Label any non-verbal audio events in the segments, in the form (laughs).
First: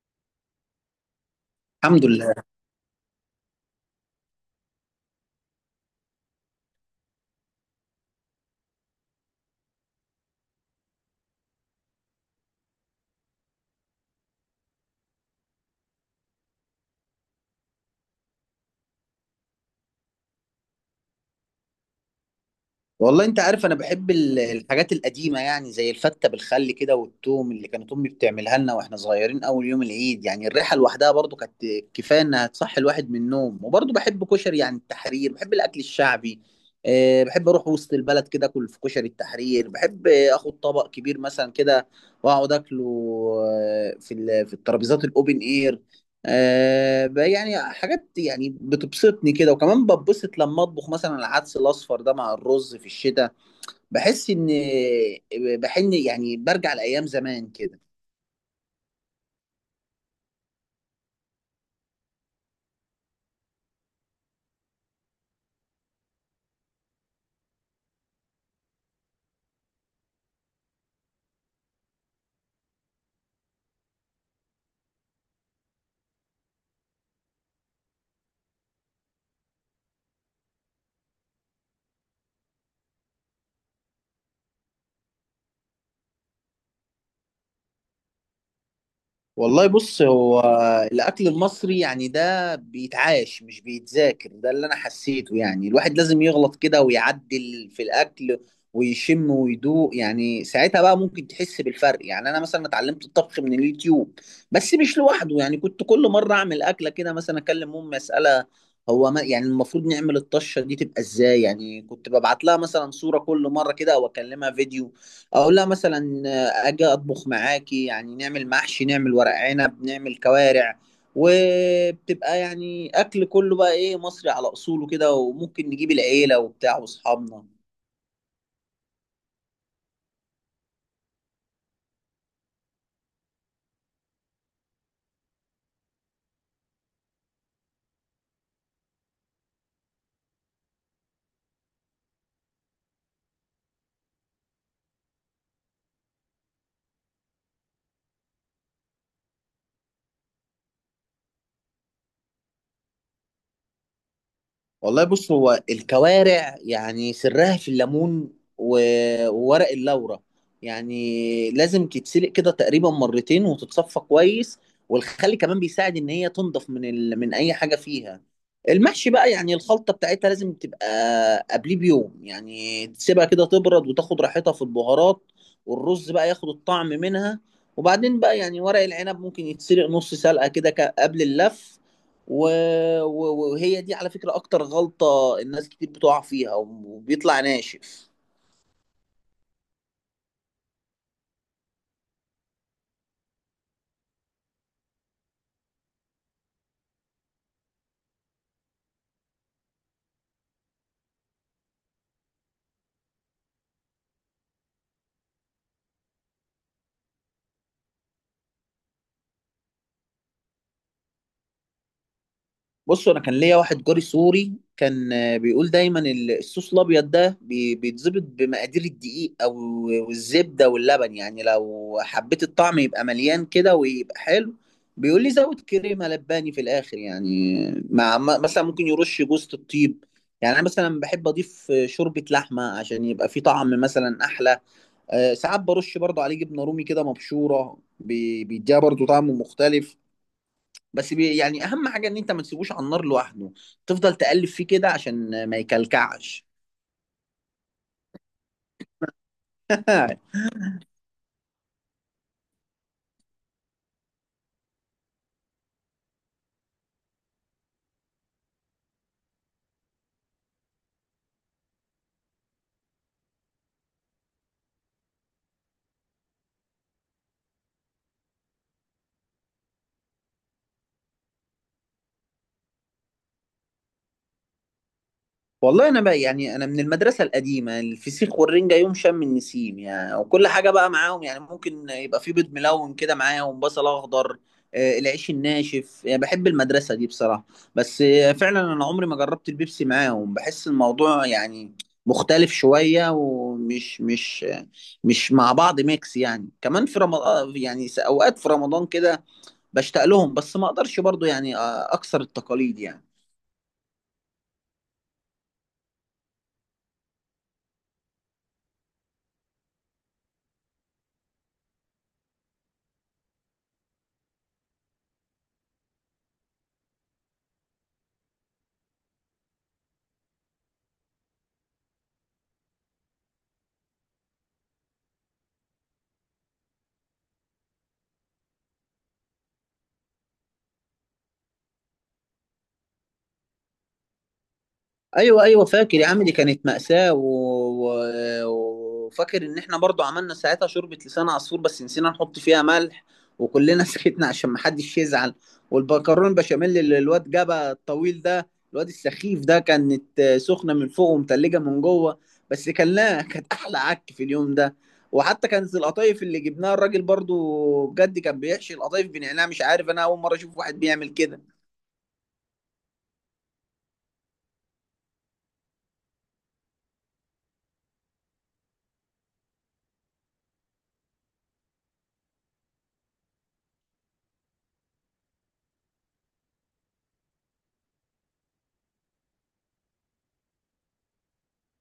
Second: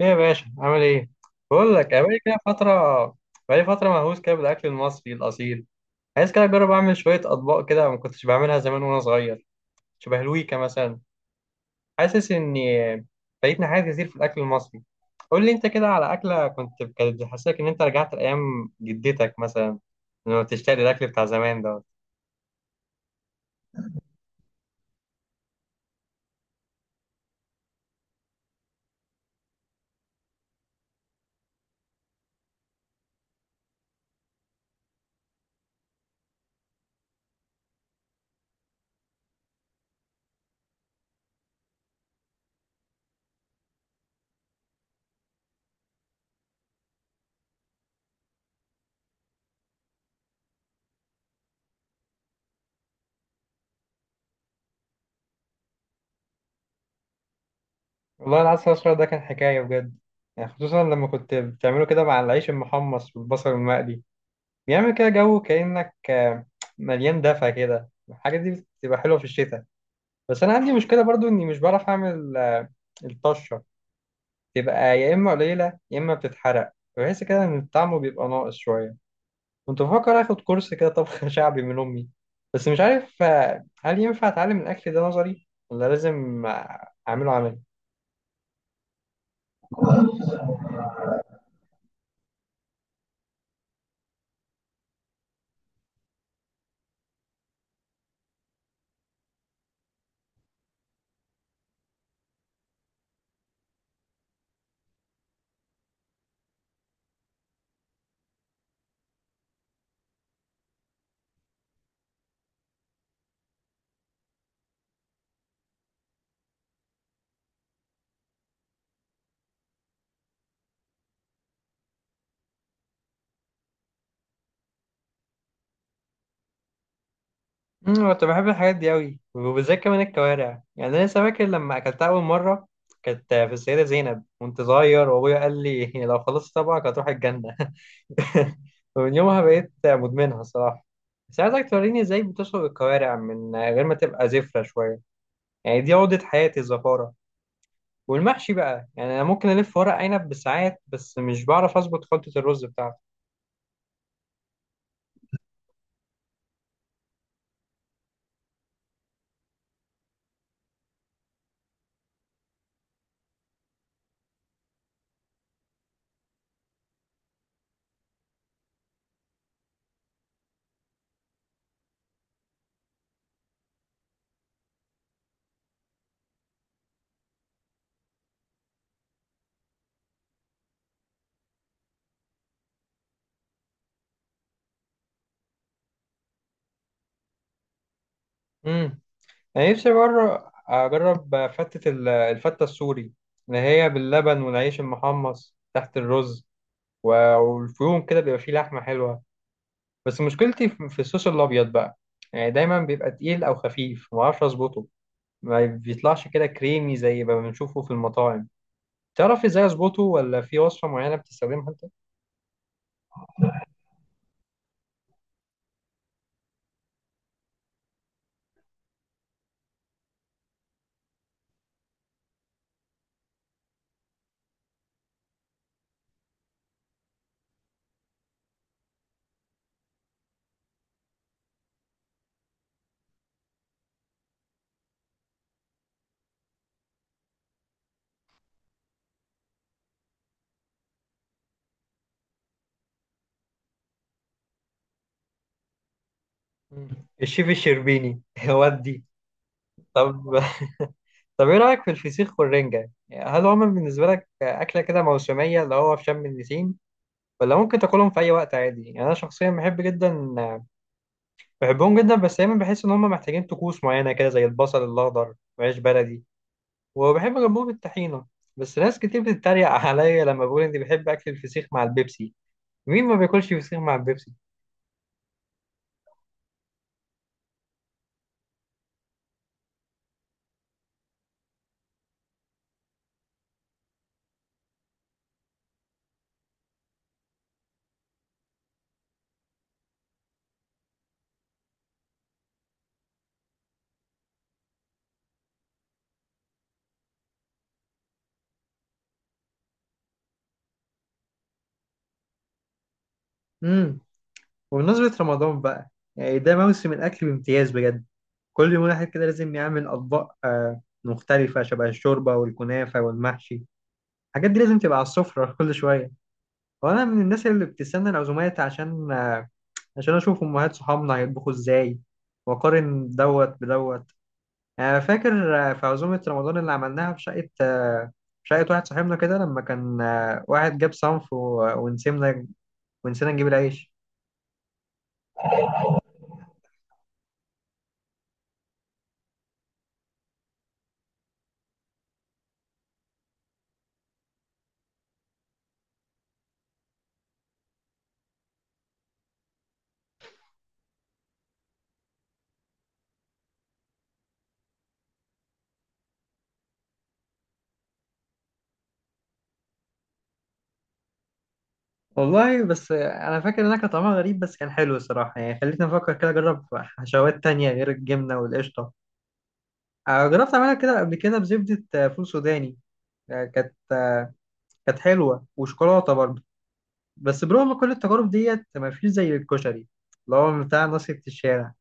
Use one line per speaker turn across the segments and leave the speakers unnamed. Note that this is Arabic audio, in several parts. ايه يا باشا عامل ايه؟ بقول لك، أنا
الحمد
بقالي كده
لله.
فترة، بقالي فترة مهووس كده بالأكل المصري الأصيل. عايز كده أجرب أعمل شوية أطباق كده ما كنتش بعملها زمان وأنا صغير، شبه الويكا مثلا. حاسس إني فايتني حاجات كتير في الأكل المصري. قول لي أنت كده على أكلة كنت كانت بتحسسك إن أنت رجعت لأيام جدتك مثلا، لما بتشتاق للأكل بتاع زمان ده.
والله انت عارف انا بحب الحاجات القديمه، يعني زي الفته بالخل كده، والثوم اللي كانت امي بتعملها لنا واحنا صغيرين اول يوم العيد. يعني الريحه لوحدها برضو كانت كفايه انها تصحي الواحد من النوم. وبرضو بحب كشري، يعني التحرير، بحب الاكل الشعبي. بحب اروح وسط البلد كده، اكل في كشري التحرير. بحب اخد طبق كبير مثلا كده واقعد اكله، في الترابيزات الاوبن اير. بقى يعني حاجات يعني بتبسطني كده. وكمان بتبسط لما اطبخ مثلا العدس الاصفر ده مع الرز في الشتاء. بحس ان، بحن يعني، برجع لايام زمان كده.
والله العسل الأسود ده كان حكاية بجد، يعني خصوصا لما كنت بتعمله كده مع العيش المحمص والبصل المقلي. بيعمل كده جو كأنك مليان دفى كده. الحاجات دي بتبقى حلوة في الشتاء. بس أنا عندي مشكلة برضو إني مش بعرف أعمل الطشة. تبقى يا إما قليلة يا إما بتتحرق. بحس كده إن طعمه بيبقى ناقص شوية. كنت بفكر آخد كورس كده طبخ (laughs) شعبي من أمي، بس مش عارف هل ينفع أتعلم الأكل ده نظري ولا لازم أعمله عملي.
والله بص، هو الأكل المصري يعني ده بيتعاش مش بيتذاكر، ده اللي أنا حسيته. يعني الواحد لازم يغلط كده ويعدل في الأكل، ويشم ويدوق. يعني ساعتها بقى ممكن تحس بالفرق. يعني أنا مثلا اتعلمت الطبخ من اليوتيوب، بس مش لوحده. يعني كنت كل مرة أعمل أكلة كده، مثلا أكلم أمي أسألها: هو ما يعني المفروض نعمل الطشة دي تبقى إزاي؟ يعني كنت ببعت لها مثلا صورة كل مرة كده، أو أكلمها فيديو، اقول لها مثلا اجي اطبخ معاكي، يعني نعمل محشي، نعمل ورق عنب، نعمل كوارع. وبتبقى يعني اكل كله بقى ايه، مصري على اصوله كده. وممكن نجيب العيله وبتاع واصحابنا.
كنت بحب الحاجات دي قوي، وبالذات كمان الكوارع. يعني انا لسه فاكر لما اكلتها اول مره، كانت في السيده زينب وانت صغير وابويا قال لي (laughs) لو خلصت طبعك هتروح الجنه. (laughs) ومن يومها بقيت مدمنها الصراحه. بس عايزك توريني ازاي بتشرب الكوارع من غير ما تبقى زفره شويه، يعني دي عقده حياتي الزفاره. والمحشي بقى، يعني انا ممكن الف ورق عنب بالساعات، بس مش بعرف اظبط خلطه الرز بتاعته.
والله بص، هو الكوارع يعني سرها في الليمون وورق اللورة. يعني لازم تتسلق كده تقريبا مرتين، وتتصفى كويس. والخل كمان بيساعد ان هي تنضف من اي حاجة فيها. المحشي بقى يعني الخلطة بتاعتها لازم تبقى قبليه بيوم. يعني تسيبها كده تبرد وتاخد راحتها في البهارات، والرز بقى ياخد الطعم منها. وبعدين بقى يعني ورق العنب ممكن يتسلق نص سلقة كده قبل اللف. و... وهي دي على فكرة أكتر غلطة الناس كتير بتقع فيها، وبيطلع ناشف.
انا نفسي بره اجرب فتة الفتة السوري، اللي هي باللبن والعيش المحمص تحت الرز، والفيوم كده بيبقى فيه لحمة حلوة. بس مشكلتي في الصوص الابيض بقى. يعني دايما بيبقى تقيل او خفيف، ما اعرفش اظبطه. ما بيطلعش كده كريمي زي ما بنشوفه في المطاعم. تعرف ازاي اظبطه، ولا في وصفة معينة بتستخدمها انت؟
بص، أنا كان ليا واحد جاري سوري، كان بيقول دايما الصوص الأبيض ده بيتظبط بمقادير الدقيق، أو والزبدة واللبن. يعني لو حبيت الطعم يبقى مليان كده ويبقى حلو، بيقول لي زود كريمة لباني في الآخر، يعني مثلا ممكن يرش جوزة الطيب. يعني أنا مثلا بحب أضيف شوربة لحمة، عشان يبقى فيه طعم مثلا أحلى. ساعات برش برضه عليه جبنه رومي كده مبشوره، بيديها برضه طعم مختلف. بس بي يعني اهم حاجه ان انت ما تسيبوش على النار لوحده، تفضل تقلب فيه كده عشان ما يكلكعش.
مم. الشيف الشربيني (laughs) ودي.
(laughs)
طب، طب ايه رايك في الفسيخ والرنجة؟ يعني هل هما بالنسبة لك اكلة كده موسمية، اللي هو في شم النسيم، ولا ممكن تاكلهم في اي وقت عادي؟ يعني انا شخصيا بحب جدا، بحبهم جدا، بس دايما بحس ان هم محتاجين طقوس معينه كده زي البصل الاخضر وعيش بلدي. وبحب جنبهم الطحينه. بس ناس كتير بتتريق (laughs) عليا لما بقول اني بحب اكل الفسيخ مع البيبسي. مين ما بياكلش فسيخ مع البيبسي؟
والله انا بقى، يعني انا من المدرسه القديمه، الفسيخ والرنجه يوم شم النسيم يعني. وكل حاجه بقى معاهم، يعني ممكن يبقى في بيض ملون كده معاهم، بصل اخضر، العيش الناشف. يعني بحب المدرسه دي بصراحه. بس فعلا انا عمري ما جربت البيبسي معاهم، بحس الموضوع يعني مختلف شويه، ومش مش مع بعض ميكس يعني. كمان في رمضان، يعني اوقات في رمضان كده بشتاق لهم، بس ما اقدرش برضو يعني اكسر التقاليد يعني.
امم وبمناسبة رمضان بقى، يعني ده موسم الأكل بامتياز بجد. كل يوم واحد كده لازم يعمل أطباق مختلفة شبه الشوربة والكنافة والمحشي. الحاجات دي لازم تبقى على السفرة (laughs) كل شوية. وأنا من الناس اللي بتستنى العزومات عشان، عشان اشوف امهات صحابنا هيطبخوا ازاي واقارن دوت بدوت. يعني أنا فاكر في عزومة رمضان اللي عملناها في شقة في شقة واحد صاحبنا كده لما كان واحد جاب صنف ونسينا نجيب العيش.
ايوه، ايوه، فاكر يا عم، دي كانت مأساة. وفاكر ان احنا برضو عملنا ساعتها شوربة لسان عصفور، بس نسينا نحط فيها ملح، وكلنا (laughs) سكتنا عشان محدش يزعل. والبكرون بشاميل اللي الواد جابها الطويل ده، الواد السخيف ده، كانت سخنة من فوق ومتلجة من جوه. بس كان لا، (laughs) كانت احلى عك في اليوم ده. وحتى كانت القطايف اللي جبناها الراجل برضو بجد كان بيحشي القطايف بنعناع. مش عارف، انا اول مرة اشوف واحد بيعمل كده.
والله بس انا فاكر انها كان طعمها غريب، بس كان حلو الصراحة. يعني خلتني افكر كده اجرب حشوات تانية غير الجبنة والقشطة. جربت اعملها كده قبل كده بزبدة فول سوداني. آه، كانت كانت حلوة، وشوكولاتة برضه. بس برغم كل التجارب ديت ما فيش زي الكشري، اللي هو بتاع نصيحة الشارع.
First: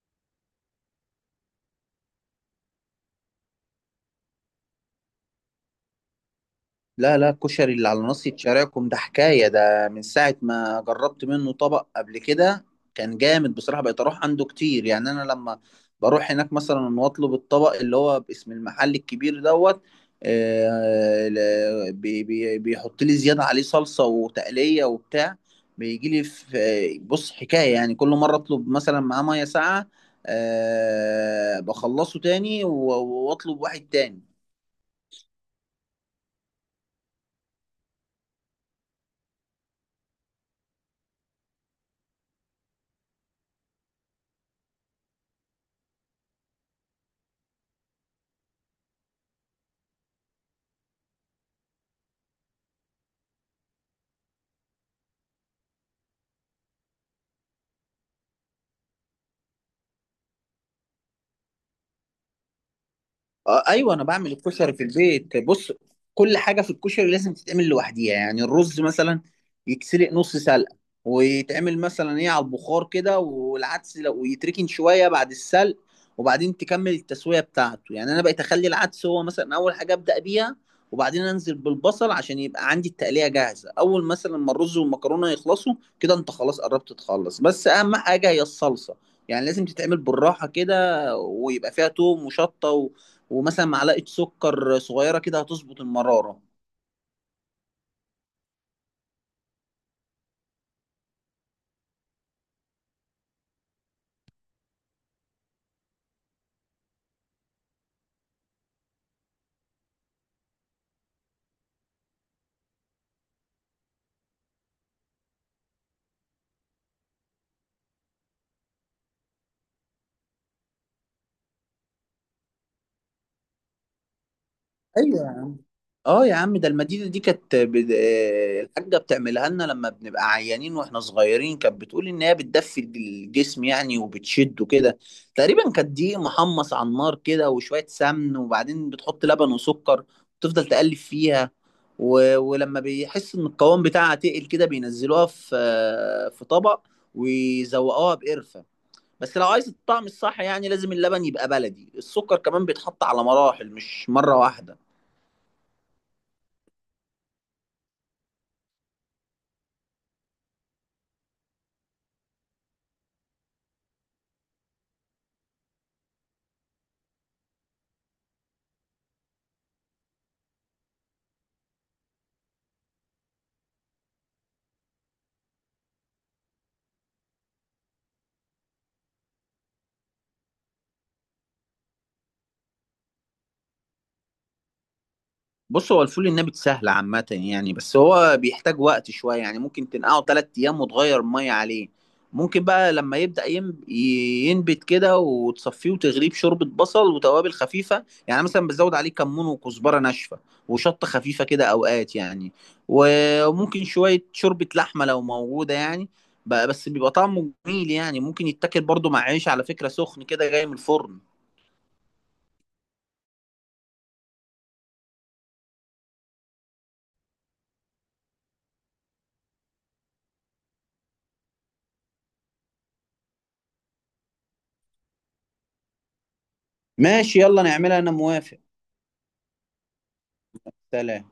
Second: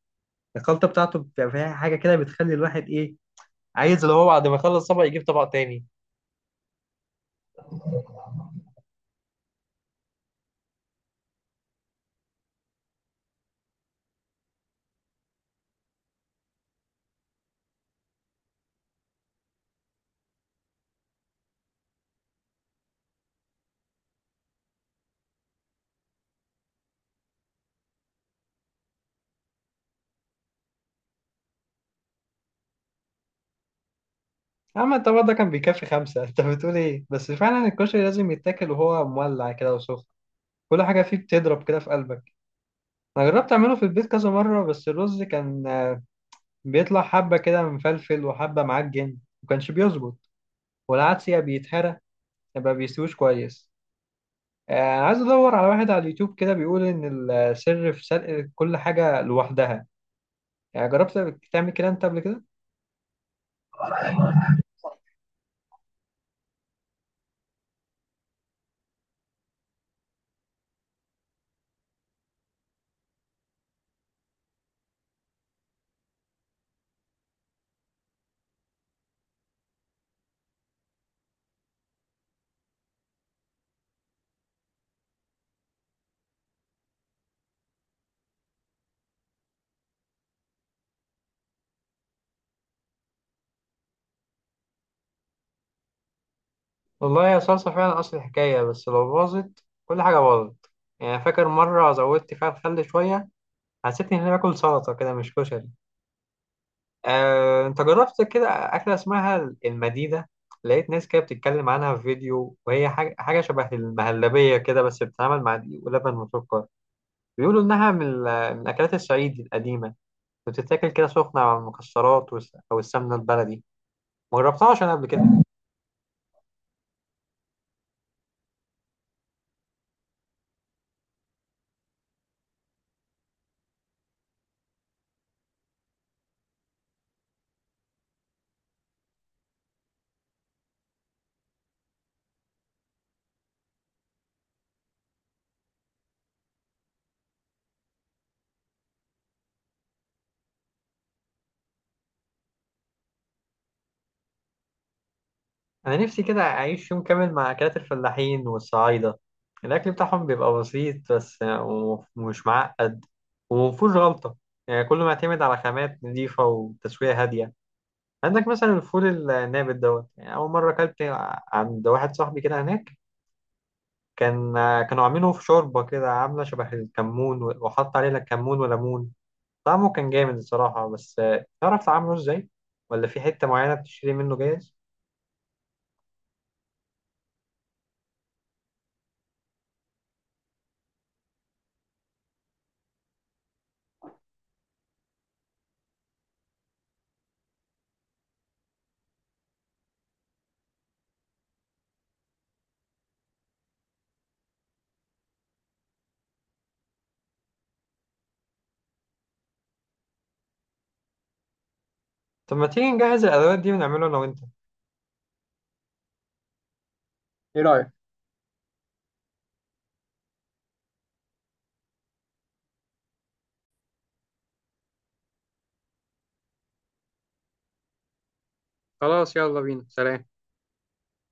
الخلطة بتاعته بتبقى فيها حاجة كده بتخلي الواحد إيه، عايز اللي هو بعد ما يخلص طبق يجيب طبق تاني.
لا، لا، الكشري اللي على ناصية شارعكم ده حكاية. ده من ساعة ما جربت منه طبق قبل كده كان جامد بصراحة. بقيت أروح عنده كتير. يعني أنا لما بروح هناك مثلا وأطلب الطبق اللي هو باسم المحل الكبير دوت، بيحط لي زيادة عليه صلصة وتقلية وبتاع. بيجي لي في، بص، حكاية يعني. كل مرة أطلب مثلا معاه مية ساقعة، بخلصه تاني وأطلب واحد تاني.
أما الطبق ده كان بيكفي خمسة (laughs) أنت بتقول إيه؟ بس فعلا الكشري لازم يتاكل وهو مولع كده وسخن. كل حاجة فيه بتضرب كده في قلبك. أنا جربت أعمله في البيت كذا مرة، بس الرز كان بيطلع حبة كده مفلفل وحبة معجن، مكانش بيظبط. والعدس يا بيتهرى يبقى بيستويش كويس. عايز ادور على واحد على اليوتيوب كده بيقول ان السر في سلق كل حاجه لوحدها. يعني جربت تعمل كده انت قبل كده؟
آه، ايوه، انا بعمل الكشري في البيت. بص، كل حاجه في الكشري لازم تتعمل لوحديها. يعني الرز مثلا يتسلق نص سلقه، ويتعمل مثلا ايه على البخار كده. والعدس لو، ويتركن شويه بعد السلق، وبعدين تكمل التسويه بتاعته. يعني انا بقيت اخلي العدس هو مثلا اول حاجه ابدا بيها، وبعدين انزل بالبصل عشان يبقى عندي التقليه جاهزه اول مثلا ما الرز والمكرونه يخلصوا. كده انت خلاص قربت تخلص. بس اهم حاجه هي الصلصه، يعني لازم تتعمل بالراحه كده، ويبقى فيها توم وشطه، ومثلا معلقه سكر صغيره كده هتظبط المراره.
والله يا صلصه فعلا اصل الحكايه، بس لو باظت كل حاجه باظت. يعني فاكر مره زودت فيها الخل شويه، حسيت اني باكل سلطه كده مش كشري. انت جربت كده اكله اسمها المديده؟ لقيت ناس كده بتتكلم عنها في فيديو، وهي حاجه شبه المهلبيه كده، بس بتتعمل مع دقيق ولبن وسكر. بيقولوا انها من من اكلات الصعيد القديمه، بتتاكل كده سخنة على المكسرات أو السمنة البلدي. ما جربتهاش أنا قبل كده.
ايوه. اه يا عم، ده المديده دي كانت بد... آه، الحاجه بتعملها لنا لما بنبقى عيانين واحنا صغيرين. كانت بتقول ان هي بتدفي الجسم يعني، وبتشده كده. تقريبا كانت دقيق محمص على النار كده، وشويه سمن، وبعدين بتحط لبن وسكر، وتفضل تقلب فيها. ولما بيحس ان القوام بتاعها تقل كده، بينزلوها في طبق، ويزوقوها بقرفه. بس لو عايز الطعم الصح، يعني لازم اللبن يبقى بلدي، السكر كمان بيتحط على مراحل مش مرة واحدة.
أنا نفسي كده أعيش يوم كامل مع أكلات الفلاحين والصعايدة. الأكل بتاعهم بيبقى بسيط بس، ومش معقد، ومفهوش غلطة. يعني كله معتمد على خامات نظيفة وتسوية هادية. عندك مثلا الفول النابت دوت. يعني أول مرة أكلت عند واحد صاحبي كده هناك، كان كانوا عاملينه في شوربة كده عاملة شبه الكمون، وحط عليه لا كمون ولا ليمون. طعمه كان جامد الصراحة. بس تعرف تعمله ازاي؟ ولا في حتة معينة بتشتري منه جاهز؟
بص، هو الفول النابت سهل عامة يعني، بس هو بيحتاج وقت شوية. يعني ممكن تنقعه 3 أيام وتغير المية عليه. ممكن بقى لما يبدأ ينبت كده، وتصفيه وتغليه بشوربة بصل وتوابل خفيفة. يعني مثلا بتزود عليه كمون وكزبرة ناشفة وشطة خفيفة كده أوقات يعني. وممكن شوية شوربة لحمة لو موجودة يعني. بقى بس بيبقى طعمه جميل. يعني ممكن يتاكل برضه مع عيش على فكرة سخن كده جاي من الفرن.
طب ما تيجي نجهز الأدوات دي ونعمله أنا وأنت؟ ايه رأيك؟
ماشي، يلا نعملها، أنا موافق.
خلاص يلا بينا. سلام.
سلام.